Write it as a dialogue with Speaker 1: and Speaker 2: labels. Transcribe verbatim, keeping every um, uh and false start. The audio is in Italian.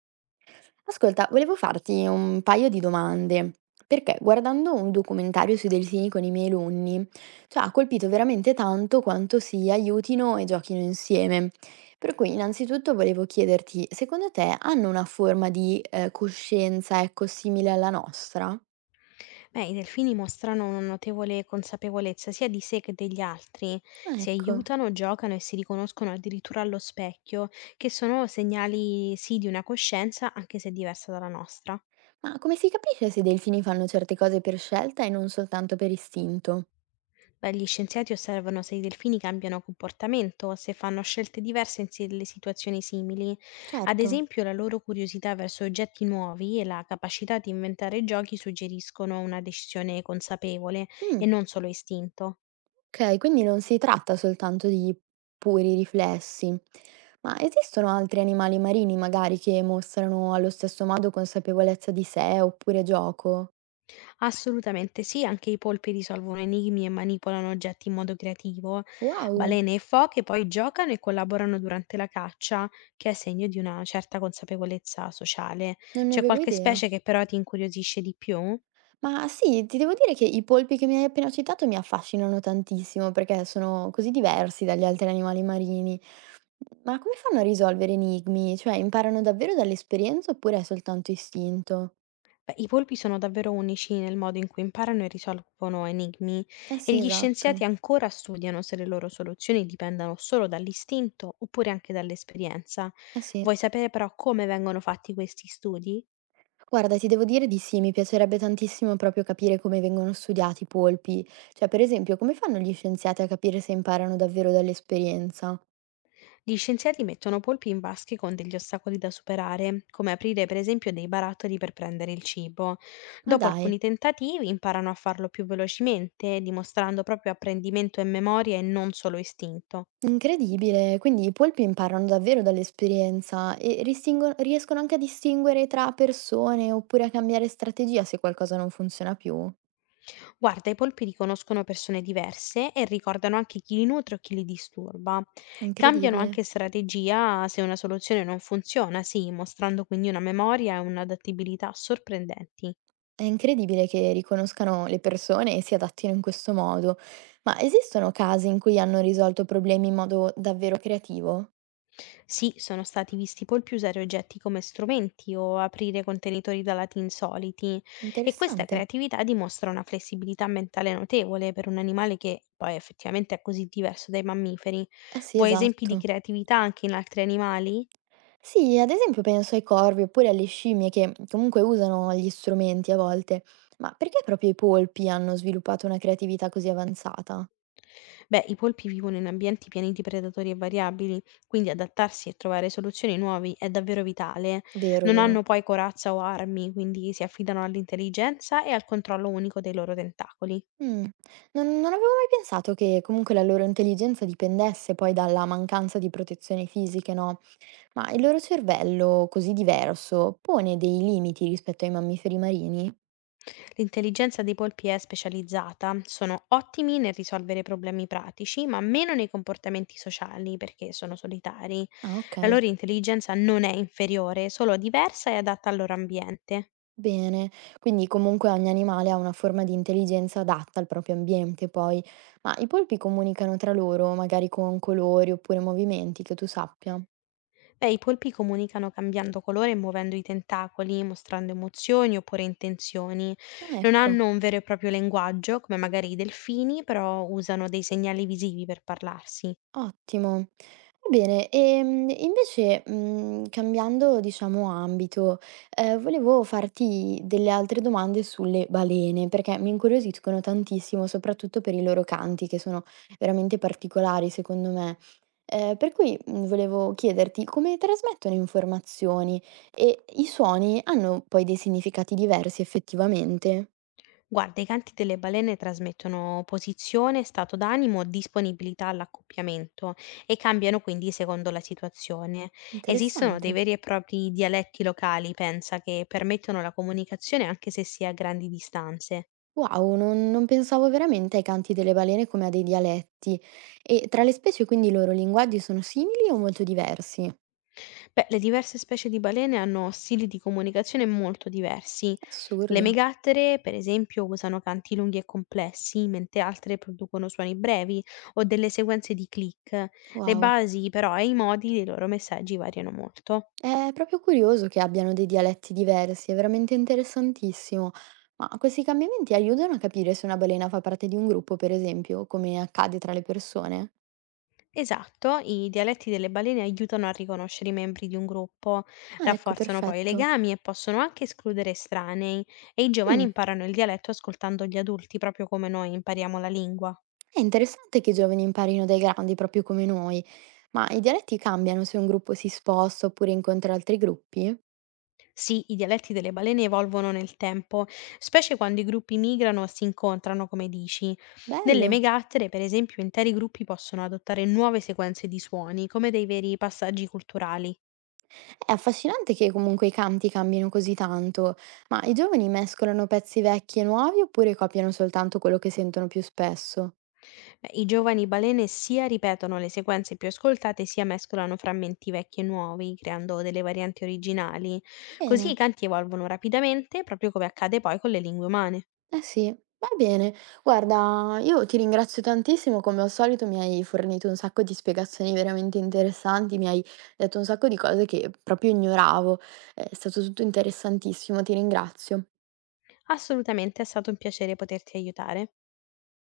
Speaker 1: Ascolta, volevo farti un paio di domande, perché guardando un documentario sui delfini con i miei alunni, cioè ha colpito veramente tanto quanto si aiutino e giochino insieme. Per cui innanzitutto volevo chiederti, secondo te hanno una forma di eh, coscienza, ecco, simile alla nostra?
Speaker 2: Beh, i delfini mostrano una notevole consapevolezza sia di sé che degli altri,
Speaker 1: Ah,
Speaker 2: si
Speaker 1: ecco.
Speaker 2: aiutano, giocano e si riconoscono addirittura allo specchio, che sono segnali sì di una coscienza, anche se diversa dalla nostra.
Speaker 1: Ma come si capisce se i delfini fanno certe cose per scelta e non soltanto per istinto?
Speaker 2: Beh, gli scienziati osservano se i delfini cambiano comportamento, se fanno scelte diverse in si- delle situazioni simili. Ad
Speaker 1: Certo.
Speaker 2: esempio, la loro curiosità verso oggetti nuovi e la capacità di inventare giochi suggeriscono una decisione consapevole
Speaker 1: Mm.
Speaker 2: e non solo istinto.
Speaker 1: Okay, quindi non si tratta soltanto di puri riflessi. Ma esistono altri animali marini magari che mostrano allo stesso modo consapevolezza di sé oppure gioco?
Speaker 2: Assolutamente sì, anche i polpi risolvono enigmi e manipolano oggetti in modo creativo.
Speaker 1: Wow,
Speaker 2: Balene e foche poi giocano e collaborano durante la caccia, che è segno di una certa consapevolezza sociale.
Speaker 1: non ne
Speaker 2: C'è
Speaker 1: avevo
Speaker 2: qualche
Speaker 1: idea.
Speaker 2: specie che però ti incuriosisce di più?
Speaker 1: Ma sì, ti devo dire che i polpi che mi hai appena citato mi affascinano tantissimo perché sono così diversi dagli altri animali marini. Ma come fanno a risolvere enigmi? Cioè imparano davvero dall'esperienza oppure è soltanto istinto?
Speaker 2: Beh, i polpi sono davvero unici nel modo in cui imparano e risolvono enigmi
Speaker 1: Eh
Speaker 2: e
Speaker 1: sì,
Speaker 2: gli scienziati
Speaker 1: esatto.
Speaker 2: ancora studiano se le loro soluzioni dipendano solo dall'istinto oppure anche dall'esperienza.
Speaker 1: Eh sì.
Speaker 2: Vuoi sapere però come vengono fatti questi studi?
Speaker 1: Guarda, ti devo dire di sì, mi piacerebbe tantissimo proprio capire come vengono studiati i polpi. Cioè, per esempio, come fanno gli scienziati a capire se imparano davvero dall'esperienza?
Speaker 2: Gli scienziati mettono polpi in vasche con degli ostacoli da superare, come aprire per esempio dei barattoli per prendere il cibo.
Speaker 1: Ma
Speaker 2: Dopo
Speaker 1: dai,
Speaker 2: alcuni tentativi imparano a farlo più velocemente, dimostrando proprio apprendimento e memoria e non solo istinto.
Speaker 1: incredibile! Quindi i polpi imparano davvero dall'esperienza e ristingo- riescono anche a distinguere tra persone oppure a cambiare strategia se qualcosa non funziona più.
Speaker 2: Guarda, i polpi riconoscono persone diverse e ricordano anche chi li nutre o chi li disturba. Cambiano
Speaker 1: Incredibile.
Speaker 2: anche strategia se una soluzione non funziona, sì, mostrando quindi una memoria e un'adattabilità sorprendenti.
Speaker 1: È incredibile che riconoscano le persone e si adattino in questo modo. Ma esistono casi in cui hanno risolto problemi in modo davvero creativo?
Speaker 2: Sì, sono stati visti polpi usare oggetti come strumenti o aprire contenitori da lati insoliti e questa
Speaker 1: Interessante.
Speaker 2: creatività dimostra una flessibilità mentale notevole per un animale che poi effettivamente è così diverso dai mammiferi.
Speaker 1: Eh sì,
Speaker 2: Vuoi esempi di
Speaker 1: esatto.
Speaker 2: creatività anche in altri animali?
Speaker 1: Sì, ad esempio penso ai corvi oppure alle scimmie che comunque usano gli strumenti a volte, ma perché proprio i polpi hanno sviluppato una creatività così avanzata?
Speaker 2: Beh, i polpi vivono in ambienti pieni di predatori e variabili, quindi adattarsi e trovare soluzioni nuove è davvero vitale.
Speaker 1: Vero,
Speaker 2: Non
Speaker 1: vero.
Speaker 2: hanno poi corazza o armi, quindi si affidano all'intelligenza e al controllo unico dei loro tentacoli.
Speaker 1: Mm. Non, non avevo mai pensato che comunque la loro intelligenza dipendesse poi dalla mancanza di protezioni fisiche, no? Ma il loro cervello, così diverso, pone dei limiti rispetto ai mammiferi marini?
Speaker 2: L'intelligenza dei polpi è specializzata, sono ottimi nel risolvere problemi pratici, ma meno nei comportamenti sociali perché sono solitari.
Speaker 1: Ah, ok.
Speaker 2: La loro intelligenza non è inferiore, solo diversa e adatta al loro ambiente.
Speaker 1: Bene, quindi comunque ogni animale ha una forma di intelligenza adatta al proprio ambiente, poi. Ma i polpi comunicano tra loro, magari con colori oppure movimenti, che tu sappia.
Speaker 2: Beh, i polpi comunicano cambiando colore e muovendo i tentacoli, mostrando emozioni oppure intenzioni.
Speaker 1: Ah,
Speaker 2: Non
Speaker 1: ecco,
Speaker 2: hanno un vero e proprio linguaggio, come magari i delfini, però usano dei segnali visivi per parlarsi.
Speaker 1: ottimo. Va bene, e invece, mm, cambiando, diciamo, ambito, eh, volevo farti delle altre domande sulle balene, perché mi incuriosiscono tantissimo, soprattutto per i loro canti, che sono veramente particolari, secondo me. Ehm, per cui, mhmm, volevo chiederti come trasmettono informazioni e i suoni hanno poi dei significati diversi effettivamente?
Speaker 2: Guarda, i canti delle balene trasmettono posizione, stato d'animo, disponibilità all'accoppiamento e cambiano quindi secondo la situazione. Esistono dei
Speaker 1: Interessante.
Speaker 2: veri e propri dialetti locali, pensa, che permettono la comunicazione anche se si è a grandi distanze.
Speaker 1: Wow, non non pensavo veramente ai canti delle balene come a dei dialetti. E tra le specie quindi i loro linguaggi sono simili o molto diversi?
Speaker 2: Beh, le diverse specie di balene hanno stili di comunicazione molto diversi. Le
Speaker 1: Assurdo.
Speaker 2: megattere, per esempio, usano canti lunghi e complessi, mentre altre producono suoni brevi o delle sequenze di click. Le
Speaker 1: Wow.
Speaker 2: basi, però, e i modi dei loro messaggi variano molto.
Speaker 1: È proprio curioso che abbiano dei dialetti diversi, è veramente interessantissimo. Ma questi cambiamenti aiutano a capire se una balena fa parte di un gruppo, per esempio, come accade tra le persone?
Speaker 2: Esatto, i dialetti delle balene aiutano a riconoscere i membri di un gruppo,
Speaker 1: Ah, ecco,
Speaker 2: rafforzano poi i
Speaker 1: perfetto.
Speaker 2: legami e possono anche escludere estranei, e i giovani
Speaker 1: Mh,
Speaker 2: imparano il dialetto ascoltando gli adulti, proprio come noi impariamo la lingua.
Speaker 1: è interessante che i giovani imparino dai grandi, proprio come noi. Ma i dialetti cambiano se un gruppo si sposta oppure incontra altri gruppi?
Speaker 2: Sì, i dialetti delle balene evolvono nel tempo, specie quando i gruppi migrano o si incontrano, come dici. Nelle
Speaker 1: Bello.
Speaker 2: megattere, per esempio, interi gruppi possono adottare nuove sequenze di suoni, come dei veri passaggi culturali.
Speaker 1: È affascinante che comunque i canti cambino così tanto, ma i giovani mescolano pezzi vecchi e nuovi oppure copiano soltanto quello che sentono più spesso?
Speaker 2: Eh, I giovani balene sia ripetono le sequenze più ascoltate, sia mescolano frammenti vecchi e nuovi, creando delle varianti originali. Così i
Speaker 1: Bene.
Speaker 2: canti evolvono rapidamente, proprio come accade poi con le lingue umane.
Speaker 1: Eh sì, va bene. Guarda, io ti ringrazio tantissimo, come al solito mi hai fornito un sacco di spiegazioni veramente interessanti, mi hai detto un sacco di cose che proprio ignoravo. È stato tutto interessantissimo, ti ringrazio.
Speaker 2: Assolutamente è stato un piacere poterti aiutare.